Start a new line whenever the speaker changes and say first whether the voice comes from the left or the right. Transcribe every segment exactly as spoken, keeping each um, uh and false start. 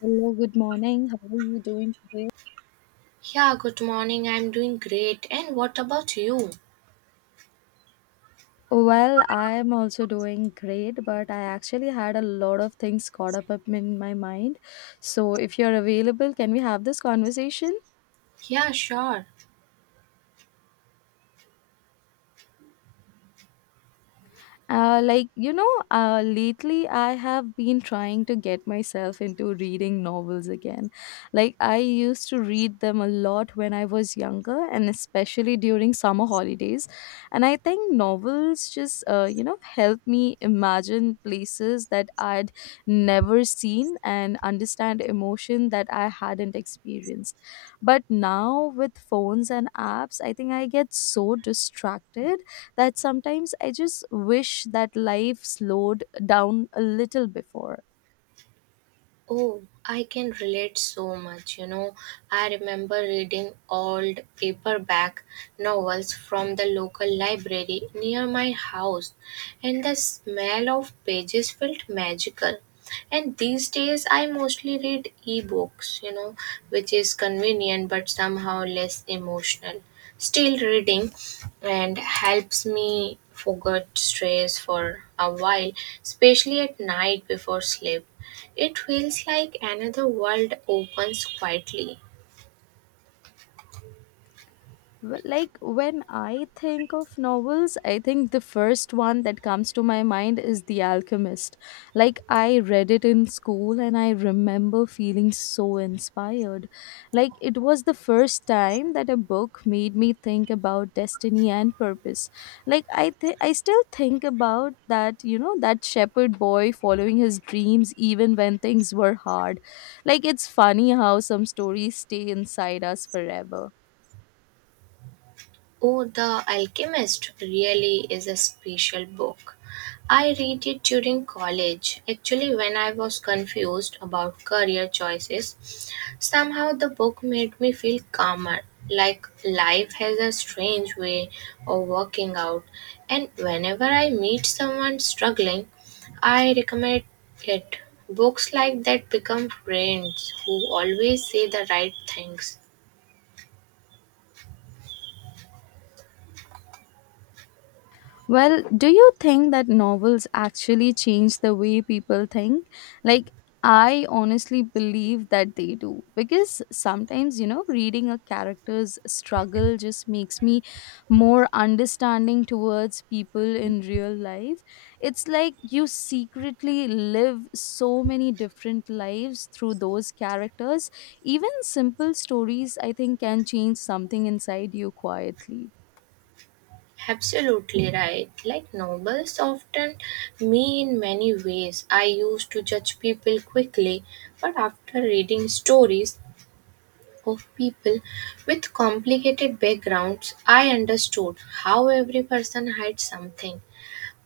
left: Hello, good morning. How are you doing today?
right: Yeah, good morning. I'm doing great. And what about you?
left: Well, I'm also doing great, but I actually had a lot of things caught up up in my mind. So, if you're available, can we have this conversation?
right: Yeah, sure.
left: Uh, like, you know, uh, lately I have been trying to get myself into reading novels again. Like, I used to read them a lot when I was younger, and especially during summer holidays. And I think novels just, uh, you know, help me imagine places that I'd never seen and understand emotion that I hadn't experienced. But now with phones and apps, I think I get so distracted that sometimes I just wish that life slowed down a little before.
right: Oh, I can relate so much. You know, I remember reading old paperback novels from the local library near my house, and the smell of pages felt magical. And these days, I mostly read ebooks, you know, which is convenient but somehow less emotional. Still reading and helps me forget stress for a while, especially at night before sleep. It feels like another world opens quietly.
left: Well, like when I think of novels, I think the first one that comes to my mind is The Alchemist. Like I read it in school, and I remember feeling so inspired. Like it was the first time that a book made me think about destiny and purpose. Like I th- i still think about that, you know that shepherd boy following his dreams even when things were hard. Like it's funny how some stories stay inside us forever.
right: Oh, The Alchemist really is a special book. I read it during college. Actually, when I was confused about career choices, somehow the book made me feel calmer. Like life has a strange way of working out, and whenever I meet someone struggling, I recommend it. Books like that become friends who always say the right things.
left: Well, do you think that novels actually change the way people think? Like, I honestly believe that they do. Because sometimes, you know, reading a character's struggle just makes me more understanding towards people in real life. It's like you secretly live so many different lives through those characters. Even simple stories, I think, can change something inside you quietly.
right: Absolutely right. Like novels often me in many ways. I used to judge people quickly, but after reading stories of people with complicated backgrounds, I understood how every person had something.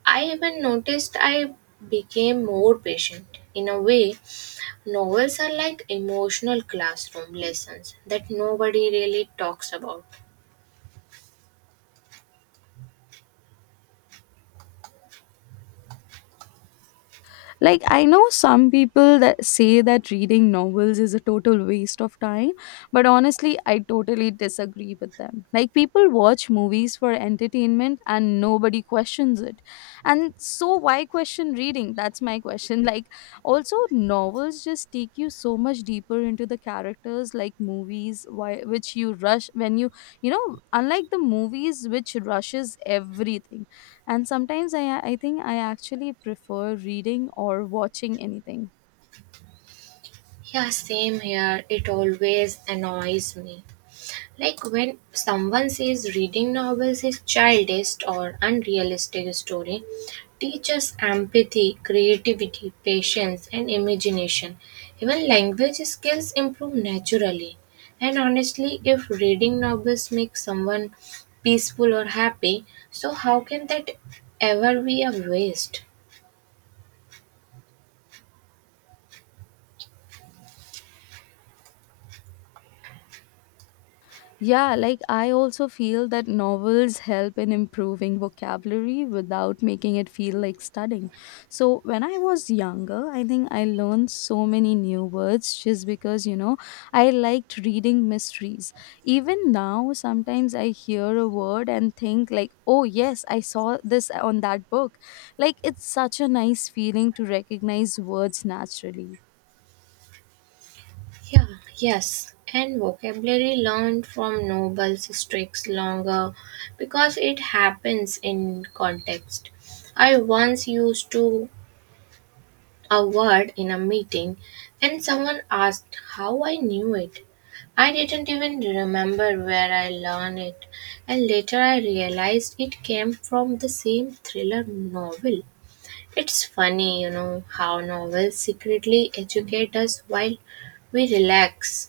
right: I even noticed I became more patient. In a way, novels are like emotional classroom lessons that nobody really talks about.
left: Like, I know some people that say that reading novels is a total waste of time, but honestly, I totally disagree with them. Like, people watch movies for entertainment and nobody questions it. And so, why question reading? That's my question. Like, also, novels just take you so much deeper into the characters, like movies, why, which you rush when you, you know, unlike the movies, which rushes everything, and sometimes I I think I actually prefer reading or watching anything.
right: Yeah, same here. It always annoys me like when someone says reading novels is childish or unrealistic story, teaches empathy, creativity, patience, and imagination. Even language skills improve naturally. And honestly, if reading novels makes someone peaceful or happy, so how can that ever be a waste?
left: Yeah, like I also feel that novels help in improving vocabulary without making it feel like studying. So when I was younger, I think I learned so many new words just because, you know, I liked reading mysteries. Even now, sometimes I hear a word and think like, "Oh, yes, I saw this on that book." Like it's such a nice feeling to recognize words naturally.
right: Yeah, yes, and vocabulary learned from Nobel's sticks longer because it happens in context. I once used to a word in a meeting and someone asked how I knew it. I didn't even remember where I learned it, and later I realized it came from the same thriller novel. It's funny, you know, how novels secretly educate us while we relax.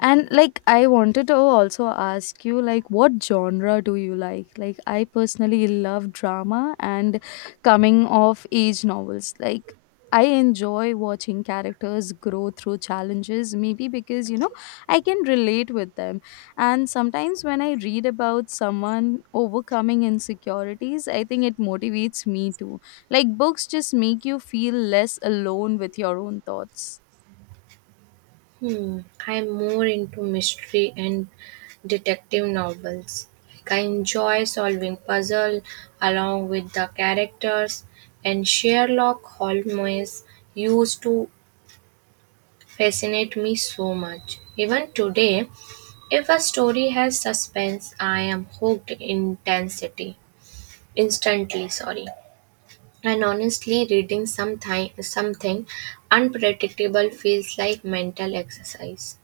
left: And like I wanted to also ask you, like, what genre do you like? Like I personally love drama and coming of age novels. Like I enjoy watching characters grow through challenges, maybe because you know I can relate with them. And sometimes when I read about someone overcoming insecurities, I think it motivates me too. Like books just make you feel less alone with your own thoughts.
right: Hmm, I'm more into mystery and detective novels. Like I enjoy solving puzzle along with the characters, and Sherlock Holmes used to fascinate me so much. Even today, if a story has suspense, I am hooked intensity instantly. Sorry. And honestly, reading something something unpredictable feels like mental exercise.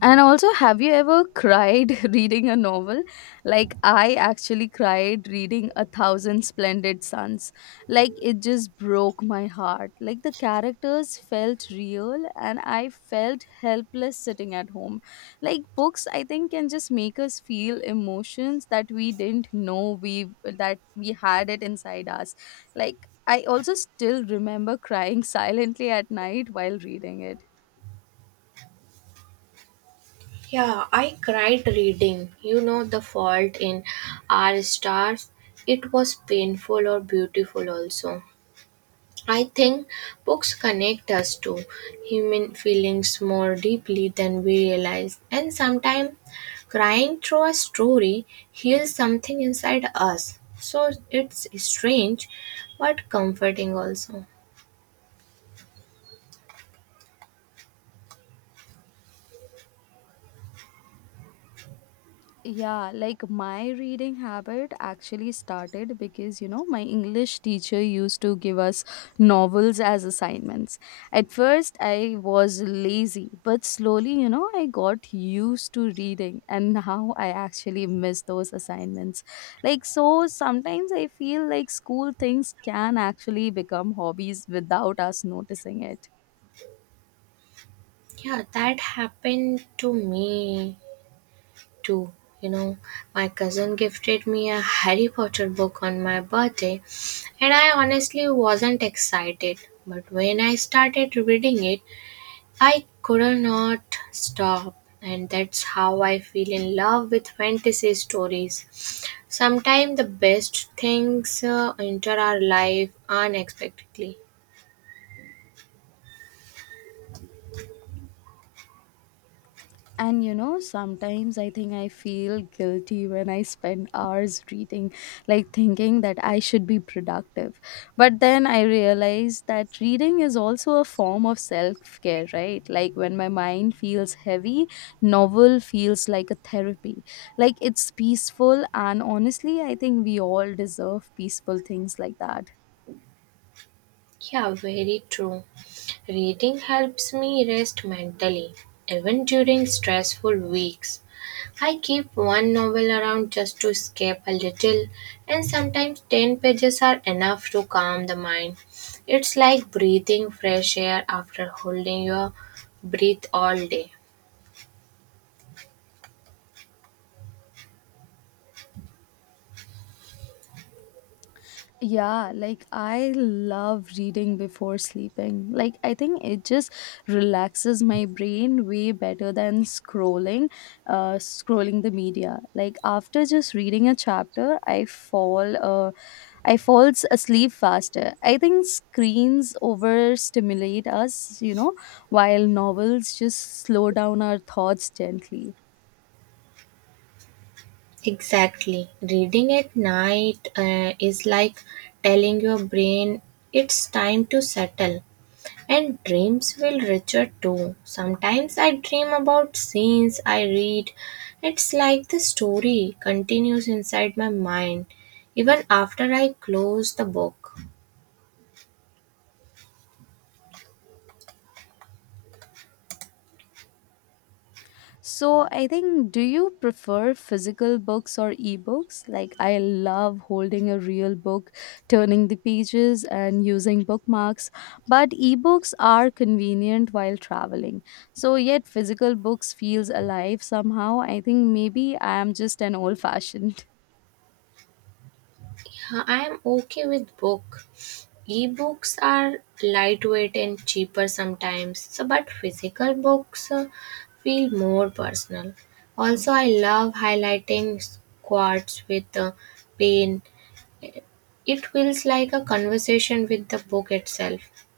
left: And also, have you ever cried reading a novel? Like, I actually cried reading A Thousand Splendid Suns. Like, it just broke my heart. Like, the characters felt real, and I felt helpless sitting at home. Like, books, I think, can just make us feel emotions that we didn't know we that we had it inside us. Like, I also still remember crying silently at night while reading it.
right: Yeah, I cried reading. You know, The Fault in Our Stars. It was painful or beautiful also. I think books connect us to human feelings more deeply than we realize. And sometimes crying through a story heals something inside us. So it's strange but comforting also.
left: Yeah, like my reading habit actually started because, you know, my English teacher used to give us novels as assignments. At first, I was lazy, but slowly, you know, I got used to reading, and now I actually miss those assignments. Like, so sometimes I feel like school things can actually become hobbies without us noticing it.
right: Yeah, that happened to me too. You know, my cousin gifted me a Harry Potter book on my birthday, and I honestly wasn't excited. But when I started reading it, I could not stop. And that's how I feel in love with fantasy stories. Sometimes the best things uh, enter our life unexpectedly.
left: And you know, sometimes I think I feel guilty when I spend hours reading, like thinking that I should be productive. But then I realize that reading is also a form of self care, right? Like when my mind feels heavy, novel feels like a therapy. Like it's peaceful, and honestly, I think we all deserve peaceful things like that.
right: Yeah, very true. Reading helps me rest mentally, even during stressful weeks. I keep one novel around just to escape a little, and sometimes ten pages are enough to calm the mind. It's like breathing fresh air after holding your breath all day.
left: Yeah, like I love reading before sleeping. Like I think it just relaxes my brain way better than scrolling uh scrolling the media. Like after just reading a chapter, I fall uh I falls asleep faster. I think screens overstimulate us, you know, while novels just slow down our thoughts gently.
right: Exactly. Reading at night uh, is like telling your brain it's time to settle. And dreams feel richer too. Sometimes I dream about scenes I read. It's like the story continues inside my mind even after I close the book.
left: So I think, do you prefer physical books or ebooks? Like, I love holding a real book, turning the pages, and using bookmarks. But ebooks are convenient while traveling. So yet physical books feels alive somehow. I think maybe I am just an old fashioned.
right: Yeah, I am okay with book. Books are lightweight and cheaper sometimes, so but physical books uh, feel more personal. Also, I love highlighting quotes with uh, pen. It feels like a conversation with the book itself.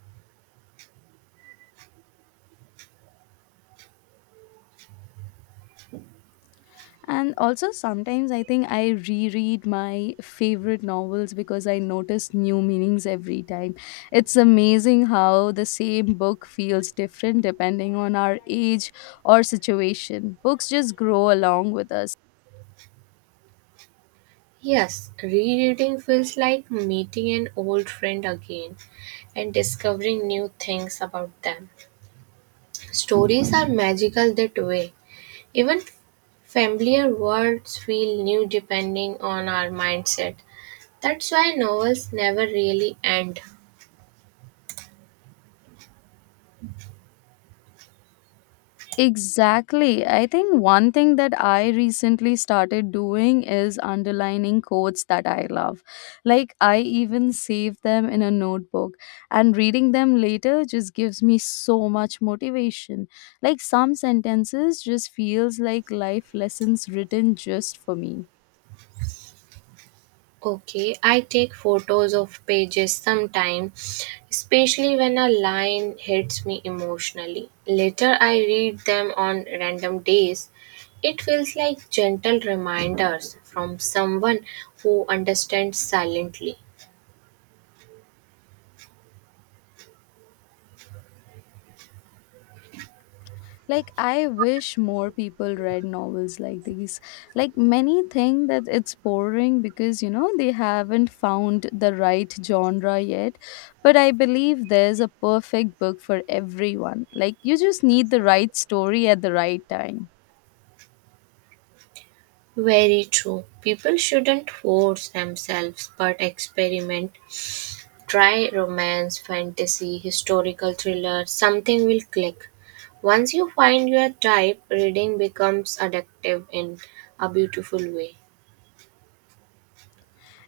left: And also, sometimes I think I reread my favorite novels because I notice new meanings every time. It's amazing how the same book feels different depending on our age or situation. Books just grow along with us.
right: Yes, rereading feels like meeting an old friend again and discovering new things about them. Stories are magical that way. Even familiar words feel new depending on our mindset. That's why novels never really end.
left: Exactly. I think one thing that I recently started doing is underlining quotes that I love. Like, I even save them in a notebook, and reading them later just gives me so much motivation. Like, some sentences just feels like life lessons written just for me.
right: Okay, I take photos of pages sometime, especially when a line hits me emotionally. Later, I read them on random days. It feels like gentle reminders from someone who understands silently.
left: Like I wish more people read novels like these. Like many think that it's boring because you know they haven't found the right genre yet. But I believe there's a perfect book for everyone. Like you just need the right story at the right time.
right: Very true. People shouldn't force themselves but experiment. Try romance, fantasy, historical thriller, something will click. Once you find your type, reading becomes addictive in a beautiful way.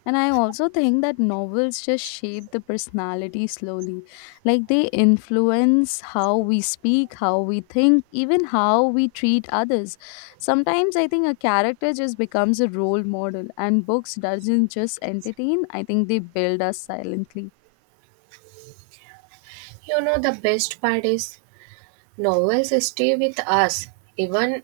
left: And I also think that novels just shape the personality slowly. Like they influence how we speak, how we think, even how we treat others. Sometimes I think a character just becomes a role model, and books doesn't just entertain, I think they build us silently.
right: You know, the best part is novels stay with us. Even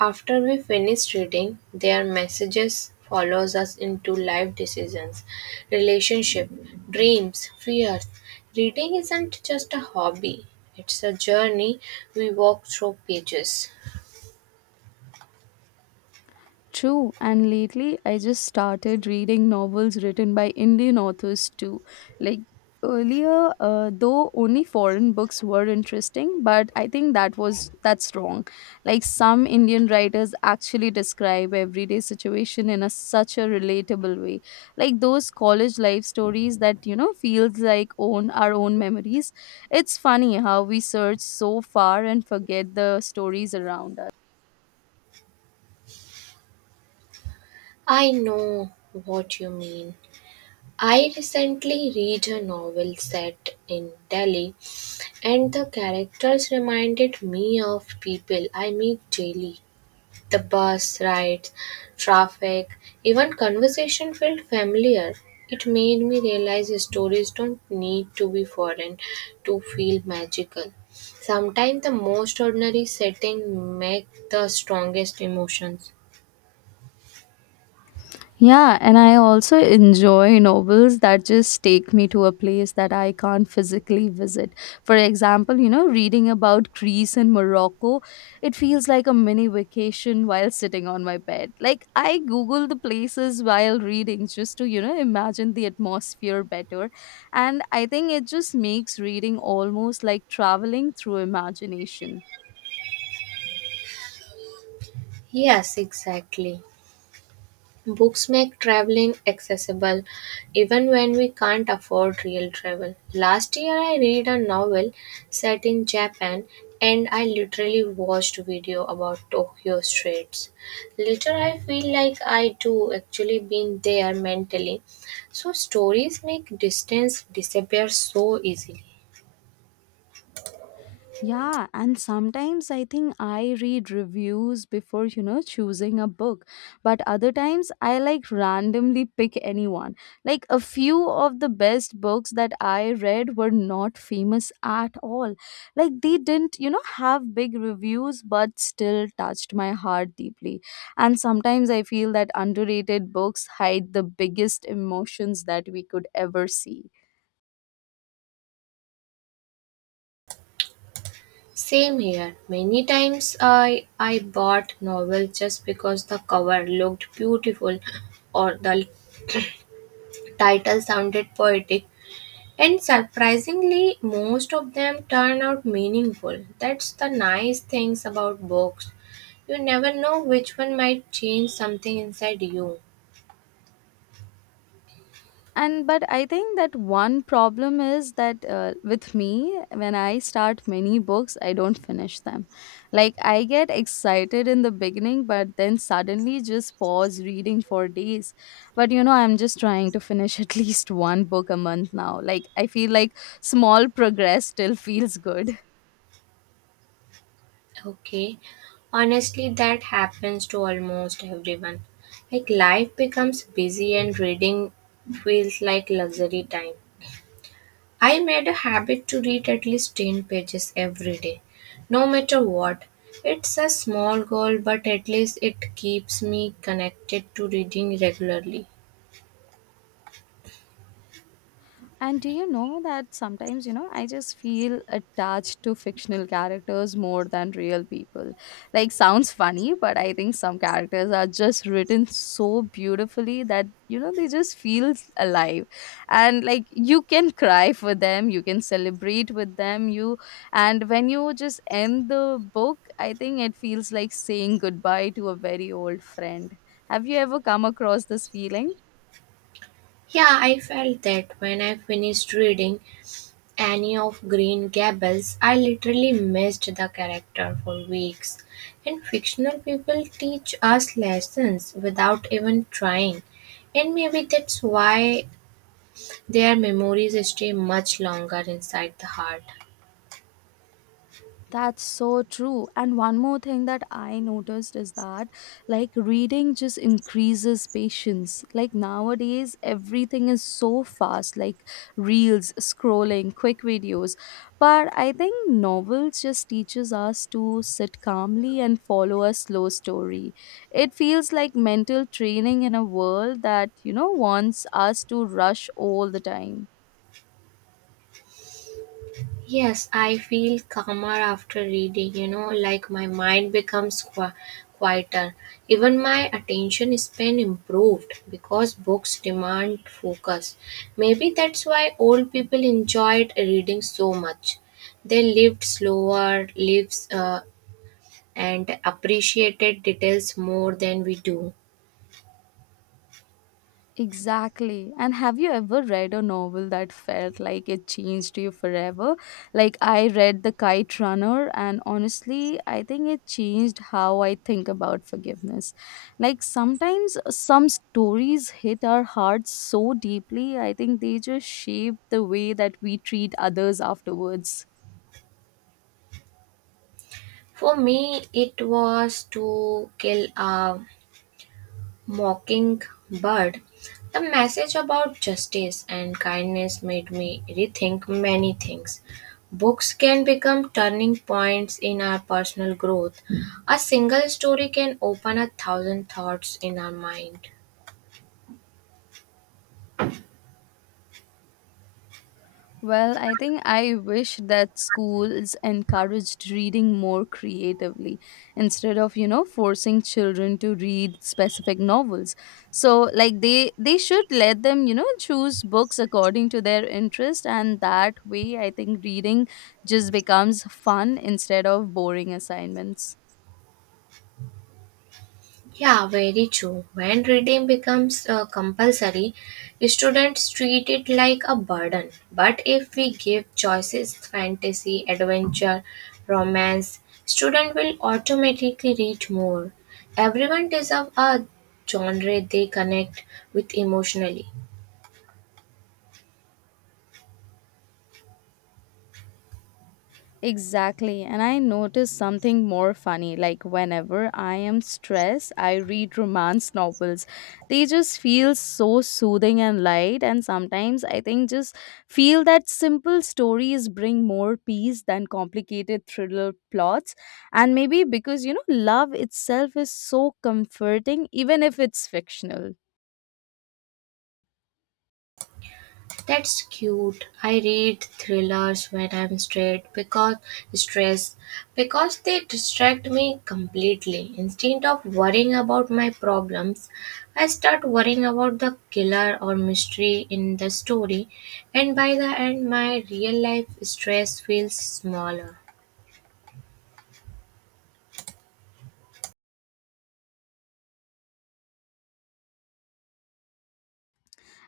right: after we finish reading, their messages follows us into life decisions, relationship, dreams, fears. Reading isn't just a hobby. It's a journey we walk through pages.
left: True, and lately I just started reading novels written by Indian authors too. Like earlier, uh, though only foreign books were interesting, but I think that was that's wrong. Like some Indian writers actually describe everyday situation in a such a relatable way. Like those college life stories that you know feels like own our own memories. It's funny how we search so far and forget the stories around us.
right: I know what you mean. I recently read a novel set in Delhi, and the characters reminded me of people I meet daily. The bus rides, traffic, even conversation felt familiar. It made me realize stories don't need to be foreign to feel magical. Sometimes the most ordinary setting make the strongest emotions.
left: Yeah, and I also enjoy novels that just take me to a place that I can't physically visit. For example, you know, reading about Greece and Morocco, it feels like a mini vacation while sitting on my bed. Like, I Google the places while reading just to, you know, imagine the atmosphere better. And I think it just makes reading almost like traveling through imagination.
right: Yes, exactly. Books make traveling accessible even when we can't afford real travel. Last year I read a novel set in Japan and I literally watched video about Tokyo streets. Later I feel like I too actually been there mentally. So stories make distance disappear so easily.
left: Yeah, and sometimes I think I read reviews before, you know, choosing a book. But other times I like randomly pick anyone. Like a few of the best books that I read were not famous at all. Like they didn't, you know, have big reviews, but still touched my heart deeply. And sometimes I feel that underrated books hide the biggest emotions that we could ever see.
right: Same here. Many times I I bought novel just because the cover looked beautiful or the title sounded poetic, and surprisingly, most of them turn out meaningful. That's the nice things about books. You never know which one might change something inside you.
left: And but I think that one problem is that, uh, with me, when I start many books, I don't finish them. Like I get excited in the beginning, but then suddenly just pause reading for days. But you know I'm just trying to finish at least one book a month now. Like I feel like small progress still feels good.
right: Okay, honestly, that happens to almost everyone. Like life becomes busy and reading feels like luxury time. I made a habit to read at least ten pages every day, no matter what. It's a small goal, but at least it keeps me connected to reading regularly.
left: And do you know that sometimes, you know, I just feel attached to fictional characters more than real people. Like, sounds funny, but I think some characters are just written so beautifully that, you know, they just feel alive. And like, you can cry for them, you can celebrate with them. You, and when you just end the book, I think it feels like saying goodbye to a very old friend. Have you ever come across this feeling?
right: Yeah, I felt that when I finished reading Annie of Green Gables, I literally missed the character for weeks. And fictional people teach us lessons without even trying. And maybe that's why their memories stay much longer inside the heart.
left: That's so true. And one more thing that I noticed is that, like, reading just increases patience. Like, nowadays, everything is so fast, like reels, scrolling, quick videos. But I think novels just teaches us to sit calmly and follow a slow story. It feels like mental training in a world that, you know, wants us to rush all the time.
right: Yes, I feel calmer after reading, you know, like my mind becomes qui- quieter. Even my attention span improved because books demand focus. Maybe that's why old people enjoyed reading so much. They lived slower lives uh, and appreciated details more than we do.
left: Exactly. And have you ever read a novel that felt like it changed you forever? Like I read The Kite Runner, and honestly, I think it changed how I think about forgiveness. Like sometimes some stories hit our hearts so deeply, I think they just shape the way that we treat others afterwards.
right: For me, it was To Kill a Mockingbird, the message about justice and kindness made me rethink many things. Books can become turning points in our personal growth. A single story can open a thousand thoughts in our mind.
left: Well, I think I wish that schools encouraged reading more creatively instead of, you know, forcing children to read specific novels. So, like they they should let them, you know, choose books according to their interest, and that way I think reading just becomes fun instead of boring assignments.
right: Yeah, very true. When reading becomes uh, compulsory, students treat it like a burden. But if we give choices, fantasy, adventure, romance, student will automatically read more. Everyone deserves a genre they connect with emotionally.
left: Exactly. And I noticed something more funny. Like, whenever I am stressed, I read romance novels. They just feel so soothing and light. And sometimes I think just feel that simple stories bring more peace than complicated thriller plots. And maybe because, you know, love itself is so comforting, even if it's fictional.
right: That's cute. I read thrillers when I'm straight because stressed because they distract me completely. Instead of worrying about my problems, I start worrying about the killer or mystery in the story, and by the end, my real life stress feels smaller.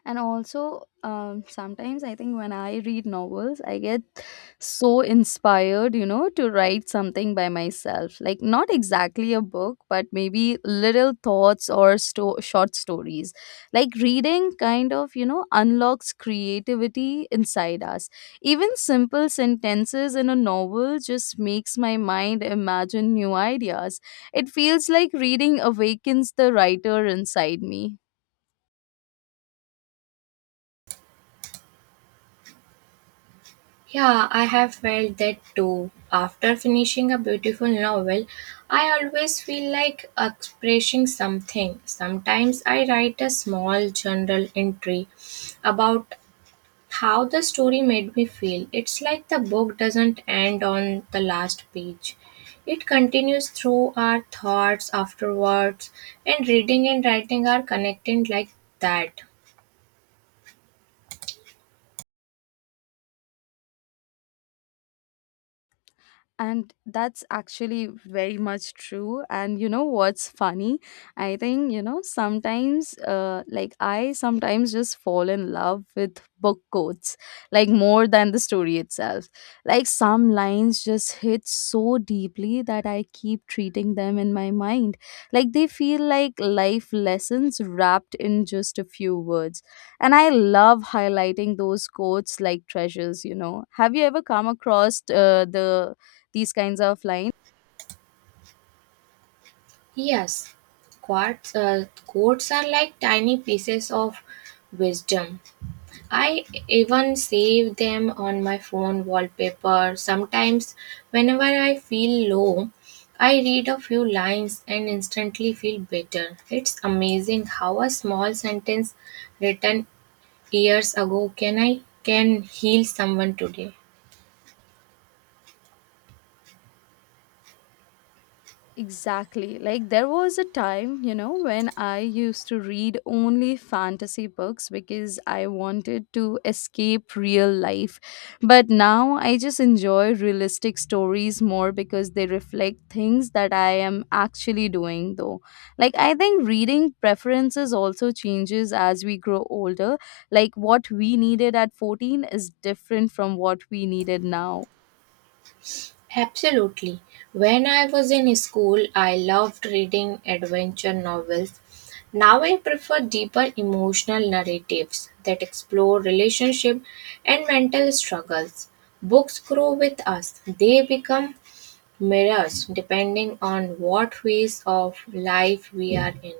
left: And also, um, sometimes I think when I read novels, I get so inspired, you know, to write something by myself. Like, not exactly a book, but maybe little thoughts or sto- short stories. Like, reading kind of, you know, unlocks creativity inside us. Even simple sentences in a novel just makes my mind imagine new ideas. It feels like reading awakens the writer inside me.
right: Yeah, I have felt that too. After finishing a beautiful novel, I always feel like expressing something. Sometimes I write a small journal entry about how the story made me feel. It's like the book doesn't end on the last page. It continues through our thoughts afterwards, and reading and writing are connected like that.
left: And that's actually very much true. And you know what's funny? I think, you know, sometimes, uh, like, I sometimes just fall in love with book quotes, like, more than the story itself. Like, some lines just hit so deeply that I keep treating them in my mind. Like, they feel like life lessons wrapped in just a few words. And I love highlighting those quotes like treasures, you know. Have you ever come across uh, the these kinds of lines?
right: Yes, quotes, uh, quotes are like tiny pieces of wisdom. I even save them on my phone wallpaper. Sometimes, whenever I feel low, I read a few lines and instantly feel better. It's amazing how a small sentence written years ago can I can heal someone today.
left: Exactly. Like there was a time, you know, when I used to read only fantasy books because I wanted to escape real life. But now I just enjoy realistic stories more because they reflect things that I am actually doing though. Like I think reading preferences also changes as we grow older. Like what we needed at fourteen is different from what we needed now.
right: Absolutely. When I was in school, I loved reading adventure novels. Now I prefer deeper emotional narratives that explore relationship and mental struggles. Books grow with us. They become mirrors depending on what phase of life we are in.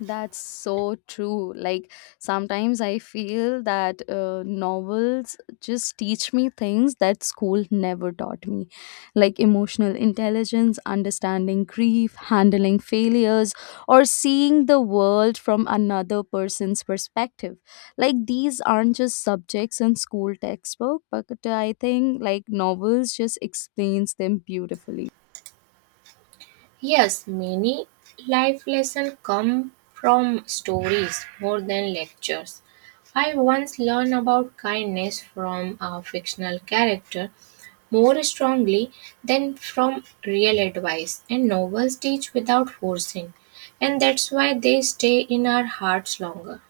left: That's so true. Like sometimes I feel that uh, novels just teach me things that school never taught me, like emotional intelligence, understanding grief, handling failures, or seeing the world from another person's perspective. Like these aren't just subjects in school textbook, but I think like novels just explains them beautifully.
right: Yes, many life lessons come from stories more than lectures. I once learned about kindness from a fictional character more strongly than from real advice, and novels teach without forcing, and that's why they stay in our hearts longer.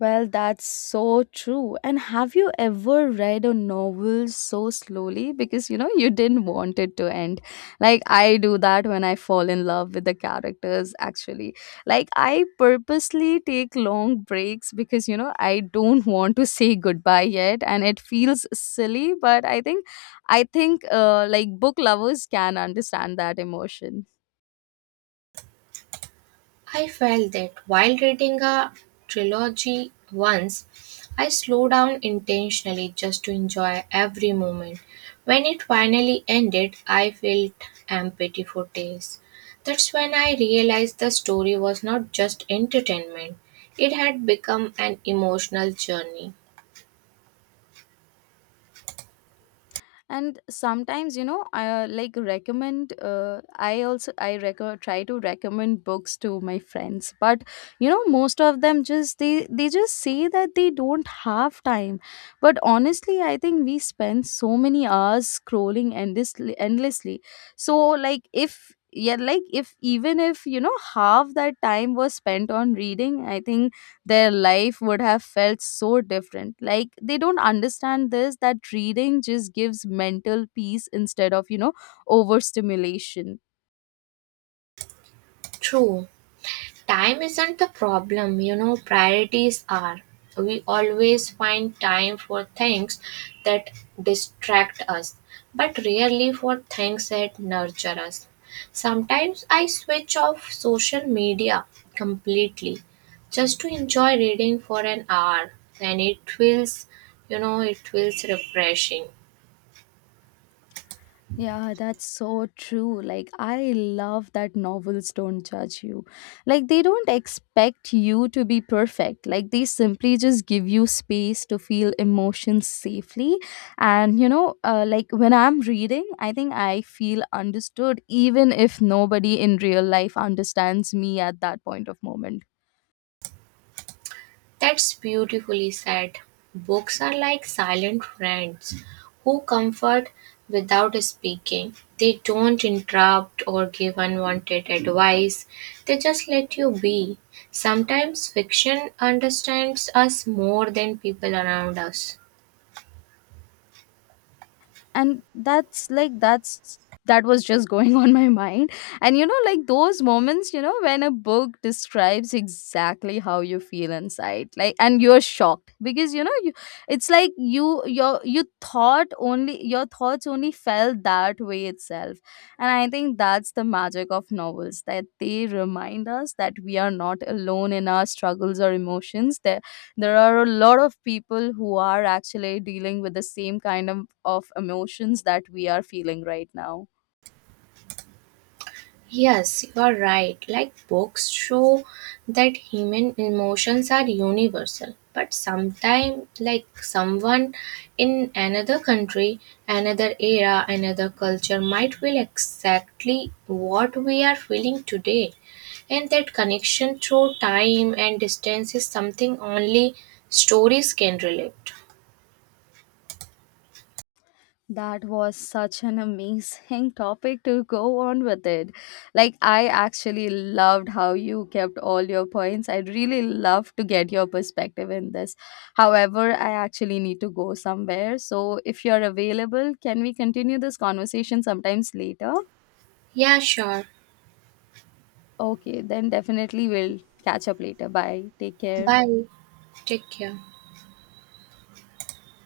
left: Well, that's so true. And have you ever read a novel so slowly because you know you didn't want it to end? Like, I do that when I fall in love with the characters, actually. Like, I purposely take long breaks because you know I don't want to say goodbye yet, and it feels silly, but I think I think uh, like book lovers can understand that emotion.
right: I felt that while reading a trilogy once, I slowed down intentionally just to enjoy every moment. When it finally ended, I felt empty for days. That's when I realized the story was not just entertainment, it had become an emotional journey.
left: And sometimes you know I uh, like recommend uh, I also I reco- try to recommend books to my friends, but you know most of them just they they just say that they don't have time. But honestly I think we spend so many hours scrolling endlessly endlessly, so like if yeah, like if even if you know half that time was spent on reading, I think their life would have felt so different. Like they don't understand this that reading just gives mental peace instead of, you know, overstimulation.
right: True. Time isn't the problem, you know, priorities are. We always find time for things that distract us, but rarely for things that nurture us. Sometimes I switch off social media completely just to enjoy reading for an hour and it feels you know it feels refreshing.
left: Yeah, that's so true. Like, I love that novels don't judge you. Like, they don't expect you to be perfect. Like, they simply just give you space to feel emotions safely. And, you know, uh, like when I'm reading, I think I feel understood, even if nobody in real life understands me at that point of moment.
right: That's beautifully said. Books are like silent friends who comfort without speaking. They don't interrupt or give unwanted advice, they just let you be. Sometimes fiction understands us more than people around us.
left: And that's like that's that was just going on my mind. And you know, like those moments, you know, when a book describes exactly how you feel inside, like, and you're shocked because you know you, it's like you your you thought only your thoughts only felt that way itself. And I think that's the magic of novels, that they remind us that we are not alone in our struggles or emotions. There. There are a lot of people who are actually dealing with the same kind of, of emotions that we are feeling right now.
right: Yes, you are right. Like books show that human emotions are universal, but sometimes, like someone in another country, another era, another culture might feel exactly what we are feeling today. And that connection through time and distance is something only stories can relate.
left: That was such an amazing topic to go on with it. Like, I actually loved how you kept all your points. I'd really love to get your perspective in this. However, I actually need to go somewhere. So, if you're available, can we continue this conversation sometimes later?
right: Yeah, sure.
left: Okay, then definitely we'll catch up later. Bye. Take care.
right: Bye. Take care.